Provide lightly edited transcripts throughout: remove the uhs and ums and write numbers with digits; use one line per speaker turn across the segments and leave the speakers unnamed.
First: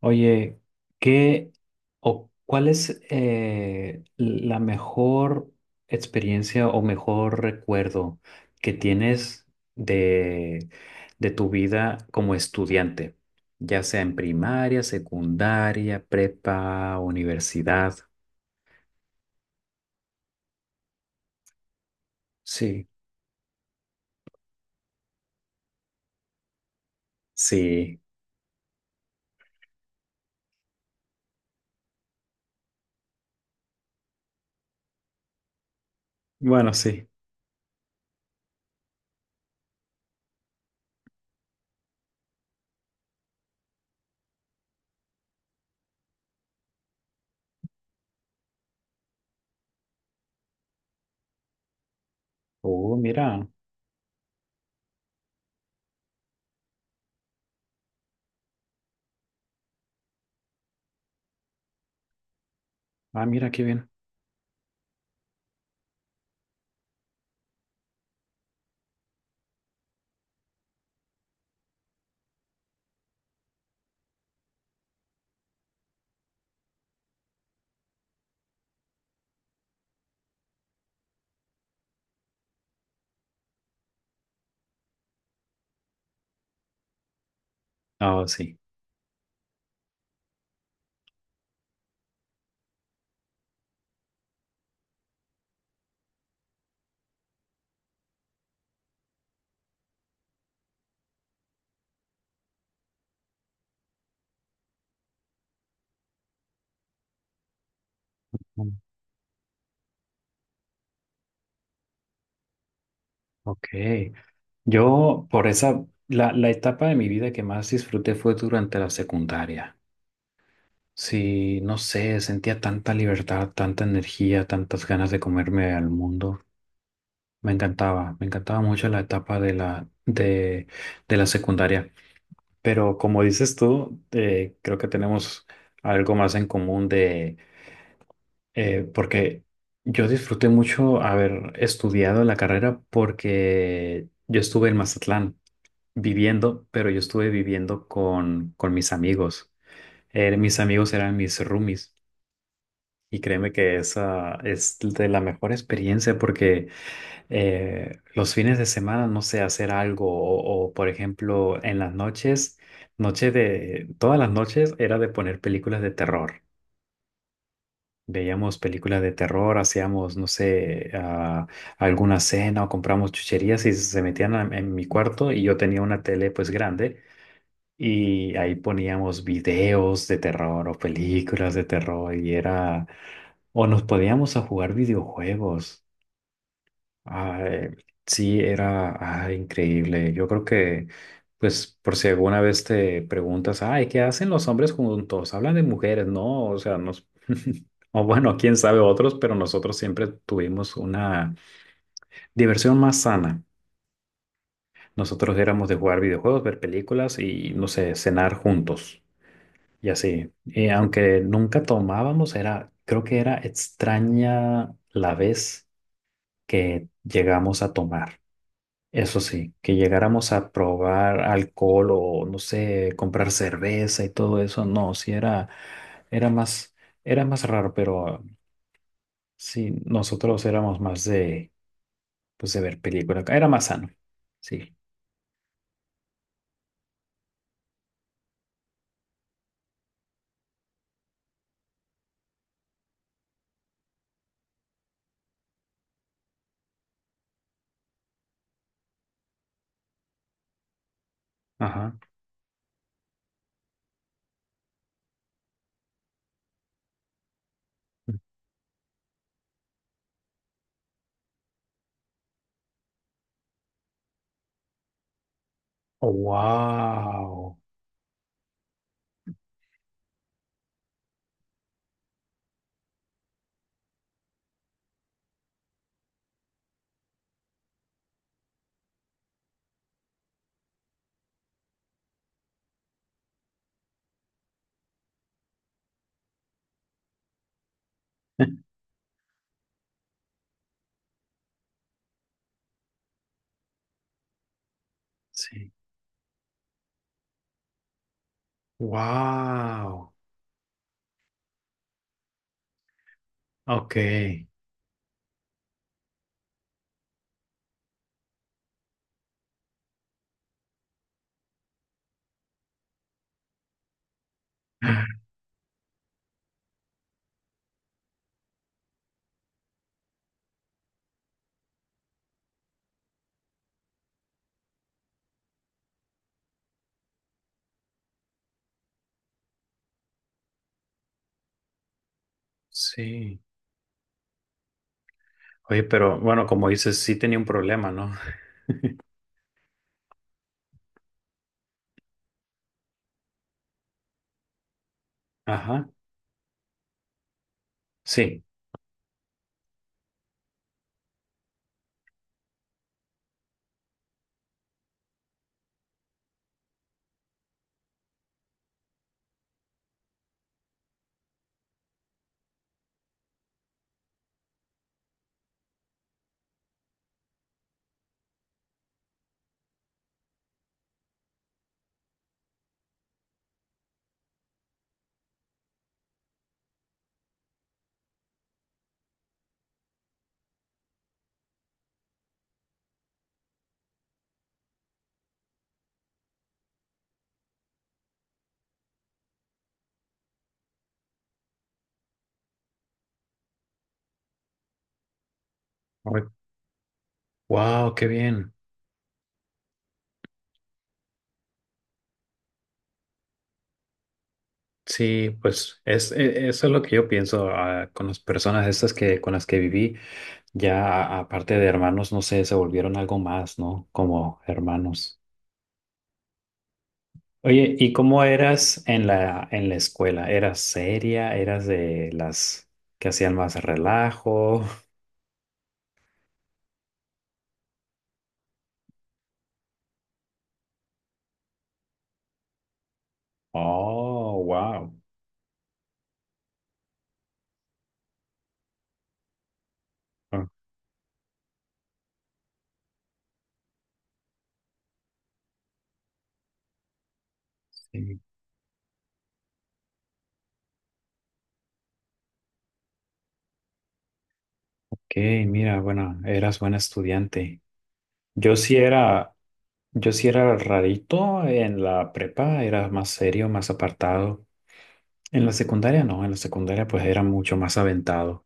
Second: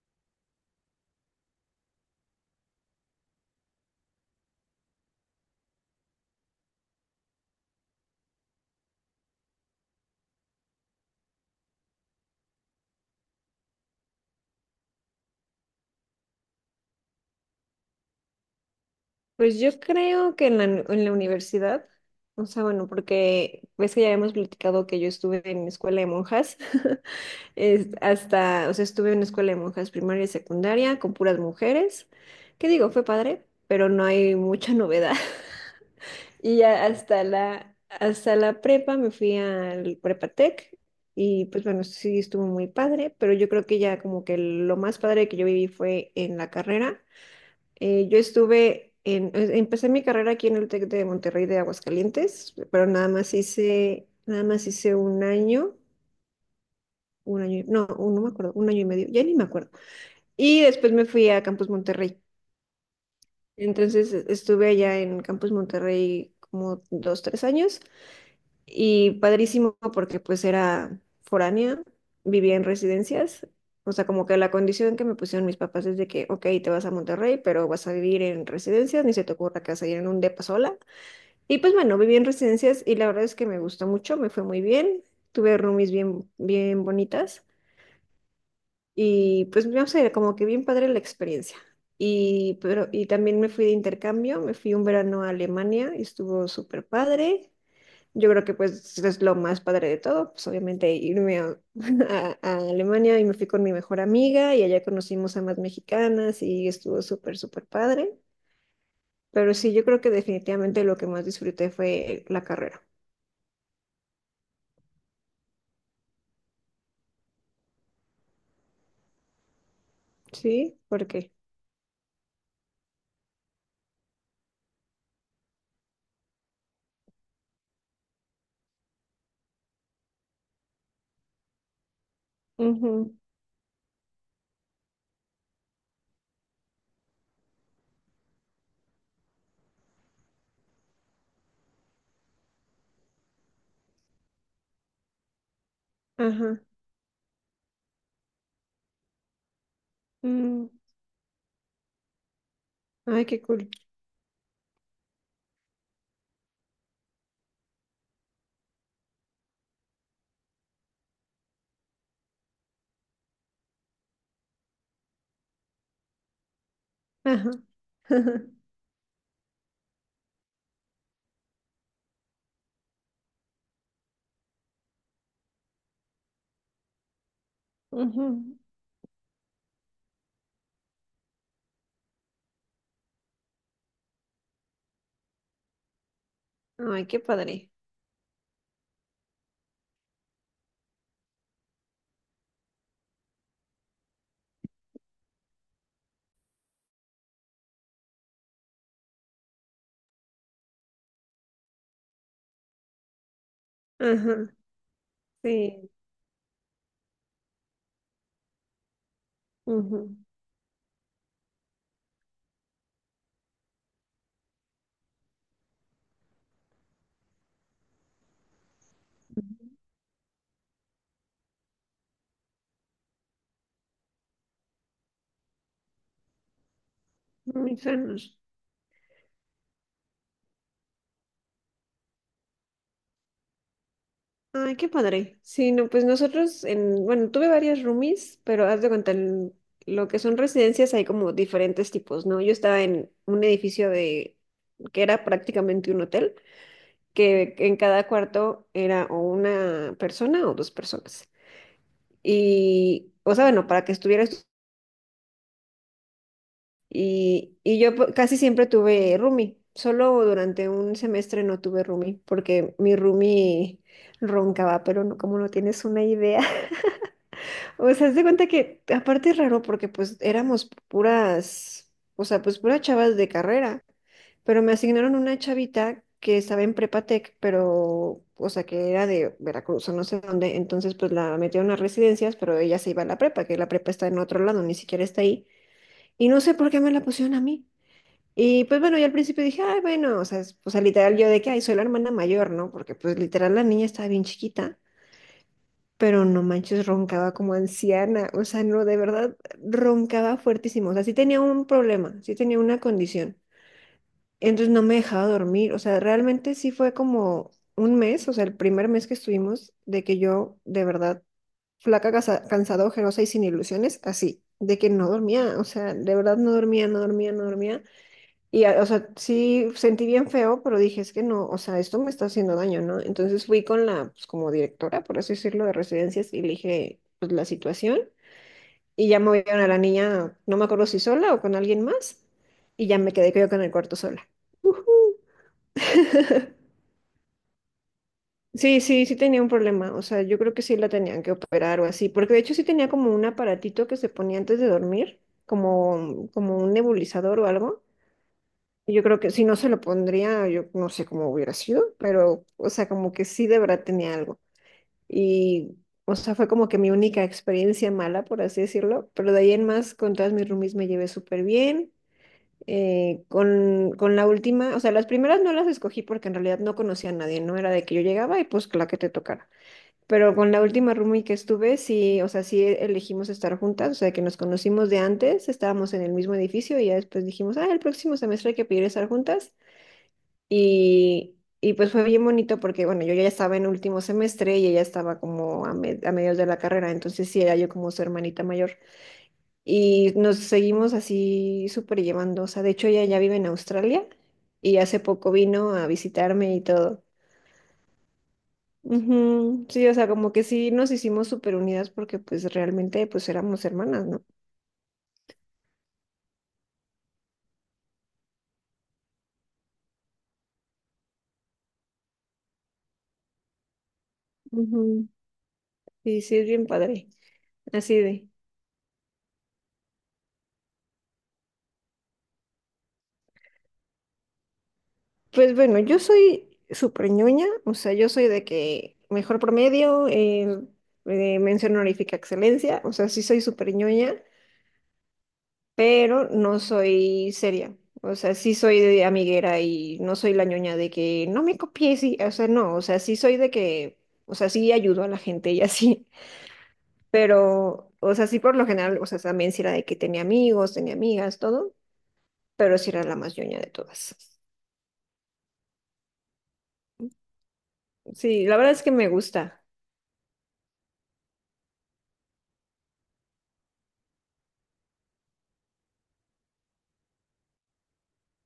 Oye, ¿qué o cuál es la mejor experiencia o mejor recuerdo que tienes de, de tu vida como estudiante? Ya sea en primaria, secundaria, prepa, universidad.
Pues yo creo que en la universidad, o sea,
Sí,
bueno, porque ves que ya habíamos platicado que yo estuve en escuela de monjas,
sí.
hasta, o sea, estuve en una escuela de monjas primaria y secundaria con puras mujeres, que digo, fue padre, pero no hay mucha novedad. Y
Bueno,
ya
sí.
hasta la prepa me fui al Prepatec y pues bueno, sí estuvo muy padre, pero yo creo que ya como que lo más padre que yo viví fue en la carrera. Yo estuve en, empecé mi carrera aquí en el TEC de Monterrey de Aguascalientes, pero
Oh, mira.
nada más hice un año, no, no me acuerdo, un año y medio, ya ni me acuerdo. Y después me fui a Campus Monterrey.
Ah, mira qué bien.
Entonces estuve allá en Campus Monterrey como dos, tres años y padrísimo porque pues era foránea, vivía en residencias. O sea, como que la condición que me pusieron mis papás es de que, ok, te vas a Monterrey, pero vas a vivir en residencias, ni se te ocurra que vas a ir en un depa sola. Y pues bueno, viví en residencias y la verdad es que me gustó mucho, me fue muy bien, tuve roomies bien, bien bonitas
Oh, sí.
y pues no sé, como que bien padre la experiencia. Y, pero, y también me fui de intercambio, me fui un verano a Alemania y estuvo súper padre. Yo creo que pues es lo más padre de todo, pues obviamente irme a, a Alemania y me fui con mi mejor amiga y allá conocimos a más mexicanas y estuvo súper, súper padre.
Mm.
Pero sí, yo creo que definitivamente lo que más disfruté fue la carrera.
Ok. Yo, por esa, la etapa de mi vida que más disfruté fue durante la secundaria.
Sí, ¿por qué?
Sí, no sé, sentía tanta libertad, tanta energía, tantas ganas de comerme al mundo. Me encantaba mucho la etapa de de, la secundaria. Pero
Ujú.
como dices tú, creo que tenemos algo más en común porque yo disfruté mucho haber estudiado la carrera porque yo estuve en Mazatlán
Ajá.
viviendo, pero yo estuve viviendo con mis amigos. Mis
Mm.
amigos eran mis roomies. Y
Ay, qué
créeme
cool.
que esa es de la mejor experiencia porque los fines de semana, no sé, hacer algo por ejemplo, en las noches, todas las noches era de poner películas de terror.
Ajá.
Veíamos películas de terror, hacíamos, no sé, alguna cena o compramos chucherías y se metían en mi cuarto y yo tenía una tele pues grande. Y ahí
Ujú.
poníamos videos de terror o películas de terror y era... O nos podíamos a jugar videojuegos.
Ay, qué
Ay,
padre.
sí, era ay, increíble. Yo creo que, pues, por si alguna vez te preguntas, ay, ¿qué hacen los hombres juntos? Hablan de mujeres, ¿no? O sea, nos... O bueno, quién sabe otros, pero nosotros siempre tuvimos una diversión más sana.
Ajá.
Nosotros éramos de
Sí.
jugar videojuegos, ver películas y, no sé, cenar juntos. Y
Ujú.
así, y aunque nunca tomábamos, era, creo que era extraña la vez que llegamos a tomar. Eso sí, que llegáramos a probar alcohol o no sé, comprar cerveza y todo eso, no, sí era, era más, era más raro,
Muy
pero
sanos.
sí, nosotros éramos más de, pues de ver películas, era más sano, sí,
Ay, qué padre. Sí, no, pues nosotros en, bueno, tuve varias roomies, pero haz de cuenta, en lo que son residencias hay como diferentes tipos, ¿no? Yo estaba en un edificio de que era prácticamente un hotel, que en cada cuarto era o una persona o dos personas.
ajá.
Y, o sea, bueno, para que estuvieras. Y yo casi siempre tuve roomie, solo durante un semestre no tuve roomie, porque mi roomie roncaba, pero no, como no tienes una idea.
Wow.
O sea, haz de cuenta que aparte es raro porque pues éramos puras, o sea, pues puras chavas de carrera, pero me asignaron una chavita que estaba en Prepatec, pero, o sea, que era de Veracruz o no sé dónde, entonces pues la metieron a residencias, pero ella se iba a la prepa, que la prepa está en otro lado, ni siquiera está ahí, y no sé por qué me la pusieron a mí. Y pues bueno, yo al principio dije, ay, bueno, o sea, o sea, literal yo de que, ay, soy la hermana mayor, ¿no? Porque pues literal la niña estaba bien chiquita,
Sí,
pero no manches, roncaba como anciana, o sea, no, de verdad,
wow,
roncaba fuertísimo, o sea, sí tenía un problema, sí tenía una condición,
ok.
entonces no me dejaba dormir, o sea, realmente sí fue como un mes, o sea, el primer mes que estuvimos, de que yo, de verdad, flaca, cansada, ojerosa y sin ilusiones, así, de que no dormía, o sea, de verdad no dormía, no dormía, no dormía. Y, o sea, sí sentí bien feo, pero dije, es que no, o sea, esto me está haciendo daño, ¿no? Entonces fui con la, pues como directora, por así decirlo, de residencias y le dije, pues la situación. Y ya movieron a la niña, no me acuerdo si sola o con alguien más. Y ya me quedé
Sí.
yo con el cuarto sola. Ujú.
Oye, pero bueno, como dices, sí tenía un problema, ¿no?
Sí, sí, sí tenía un problema. O sea, yo creo que sí la tenían que operar o así, porque de hecho sí tenía como un aparatito que se ponía antes de dormir,
Ajá.
como, como un nebulizador o algo.
Sí.
Yo creo que si no se lo pondría, yo no sé cómo hubiera sido, pero, o sea, como que sí de verdad tenía algo. Y, o sea, fue como que mi única experiencia mala, por así decirlo, pero de ahí en más, con todas mis roomies me llevé súper bien. Con la última, o sea, las primeras no las escogí porque en realidad no conocía a nadie, no era de que yo llegaba y pues la que te tocara. Pero con la última roomie que estuve, sí, o sea, sí elegimos estar juntas, o sea, que nos conocimos de antes, estábamos en el mismo edificio y ya después dijimos, ah, el próximo semestre hay que pedir estar juntas y pues fue bien bonito porque, bueno, yo ya estaba en último semestre y ella estaba como a, a mediados de la carrera, entonces sí era yo como su hermanita mayor. Y nos seguimos así súper llevando, o sea, de hecho ella ya vive en Australia y hace poco vino a visitarme y todo.
Wow, qué bien.
Ujú. Sí, o sea, como que sí nos hicimos súper unidas porque pues realmente pues éramos hermanas, ¿no?
Sí, pues eso es lo que yo pienso con las personas estas que con las que viví, ya aparte de hermanos, no sé, se volvieron algo más, ¿no? Como
Ujú.
hermanos.
Sí, sí, es bien padre,
Oye, ¿y
así
cómo
de.
eras en la escuela? ¿Eras seria? ¿Eras de las que hacían más relajo?
Pues bueno, yo soy súper ñoña, o sea, yo soy de que mejor promedio, mención honorífica excelencia, o sea, sí soy súper ñoña,
Oh, wow.
pero no soy seria, o sea, sí soy de amiguera y no soy la ñoña de que no me copies, y, o sea, no, o sea, sí soy de que, o sea, sí ayudo a la gente y así, pero, o sea, sí por lo general, o sea, también sí era de que tenía amigos, tenía amigas, todo, pero sí era la más ñoña de todas.
Ok, mira, bueno, eras buen estudiante.
Sí,
Yo
la verdad
sí
es que me
era,
gusta.
yo sí era rarito en la prepa, era más serio, más apartado. En la secundaria no, en la secundaria pues era mucho más aventado.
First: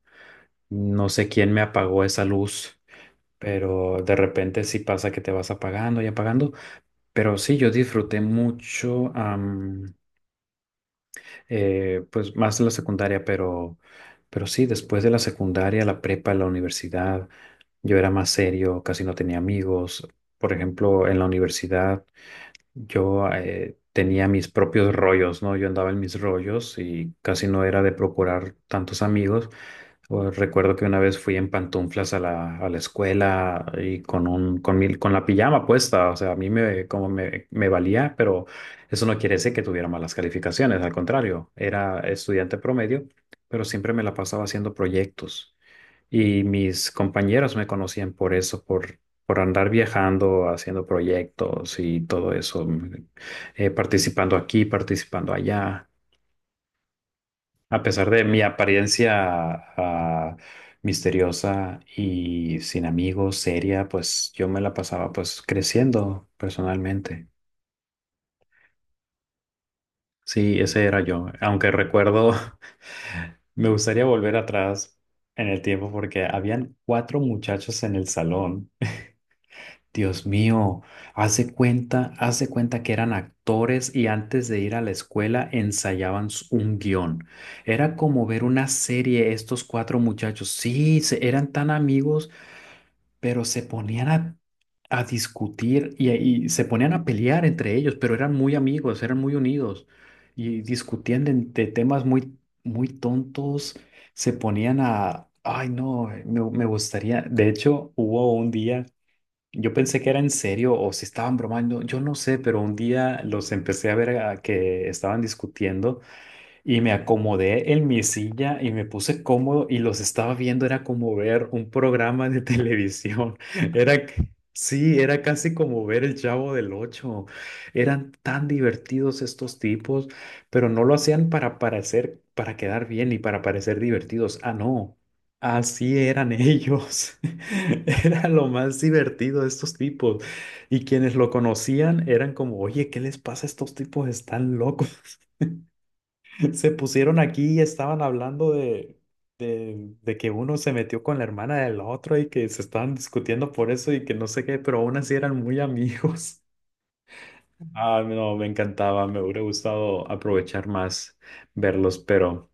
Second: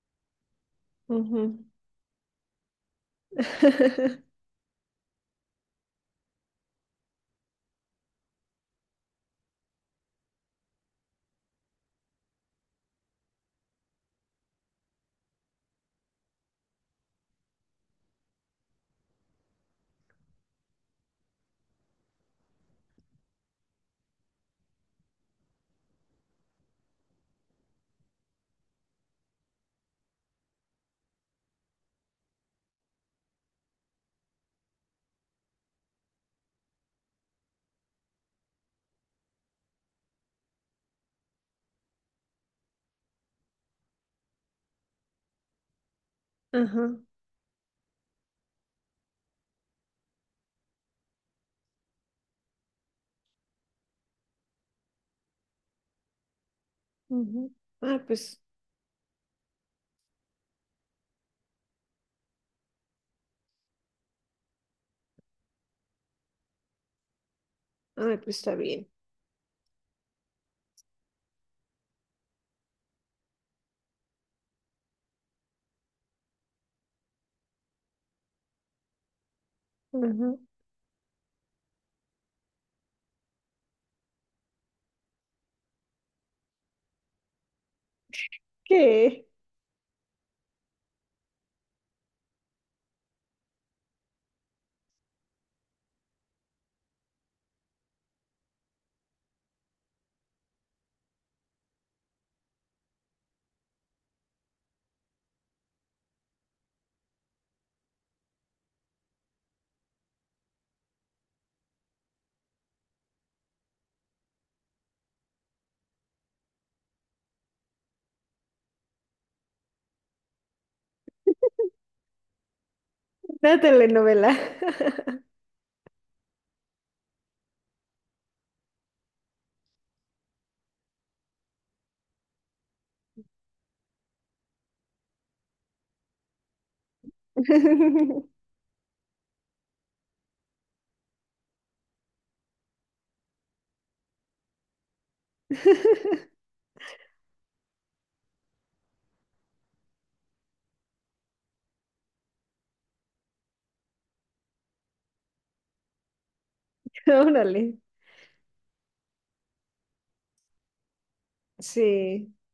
No sé quién me
Ujú.
apagó esa luz, pero de repente sí pasa que te vas apagando y apagando. Pero sí, yo disfruté mucho, pues más de la secundaria, pero sí, después de la secundaria, la prepa, la universidad, yo era más serio, casi no tenía amigos. Por ejemplo, en la universidad yo tenía mis propios rollos, ¿no? Yo andaba en mis rollos y casi no era de procurar tantos amigos. O recuerdo que una vez fui en pantuflas a a la escuela y con un, con con la pijama puesta. O sea, a mí me, como me valía, pero eso no quiere decir que tuviera malas calificaciones. Al contrario, era estudiante promedio, pero siempre me la pasaba haciendo proyectos. Y mis
Ajá,
compañeros me conocían por eso, por andar viajando, haciendo proyectos y todo eso, participando aquí, participando allá.
ujú.
A
Ah,
pesar de mi
pues,
apariencia ah, misteriosa y sin amigos, seria, pues yo me la pasaba pues creciendo personalmente.
ah, pues está bien.
Sí, ese era yo. Aunque recuerdo, me gustaría volver atrás en el tiempo porque habían cuatro muchachos en el salón. Dios
Ajá.
mío, hace cuenta que eran actores y antes de ir a la escuela ensayaban un guión. Era como ver una
¿Qué?
serie, estos cuatro muchachos. Sí, eran tan amigos, pero se ponían a discutir y se ponían a pelear entre ellos, pero eran muy amigos, eran muy unidos y discutían de temas muy, muy tontos. Se ponían a, ay no, me gustaría, de hecho, hubo un día yo pensé que era en serio o si estaban bromando, yo no sé, pero un día los empecé a ver a que estaban discutiendo. Y me acomodé en mi silla y me puse cómodo y los estaba viendo, era como ver un programa de televisión.
Una telenovela.
Sí, era casi como ver El Chavo del Ocho. Eran tan divertidos estos tipos, pero no lo hacían para parecer, para quedar bien y para parecer divertidos. Ah, no. Así eran ellos. Era lo más divertido de estos tipos. Y quienes lo conocían eran como, oye, ¿qué les pasa a estos tipos? Están locos. Se pusieron aquí y estaban hablando de que uno se metió con la hermana del otro y que se estaban discutiendo por eso y que no sé qué, pero aún así eran muy amigos.
Órale.
Ah, no, me encantaba, me hubiera gustado aprovechar más verlos,
Sí.
pero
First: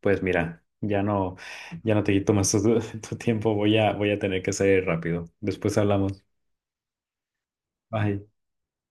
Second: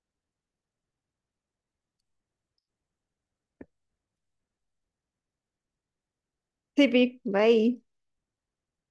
pues mira, ya no te quito más tu, tu tiempo, voy a tener que salir rápido. Después hablamos.
Sí, vi. Bye.
Bye.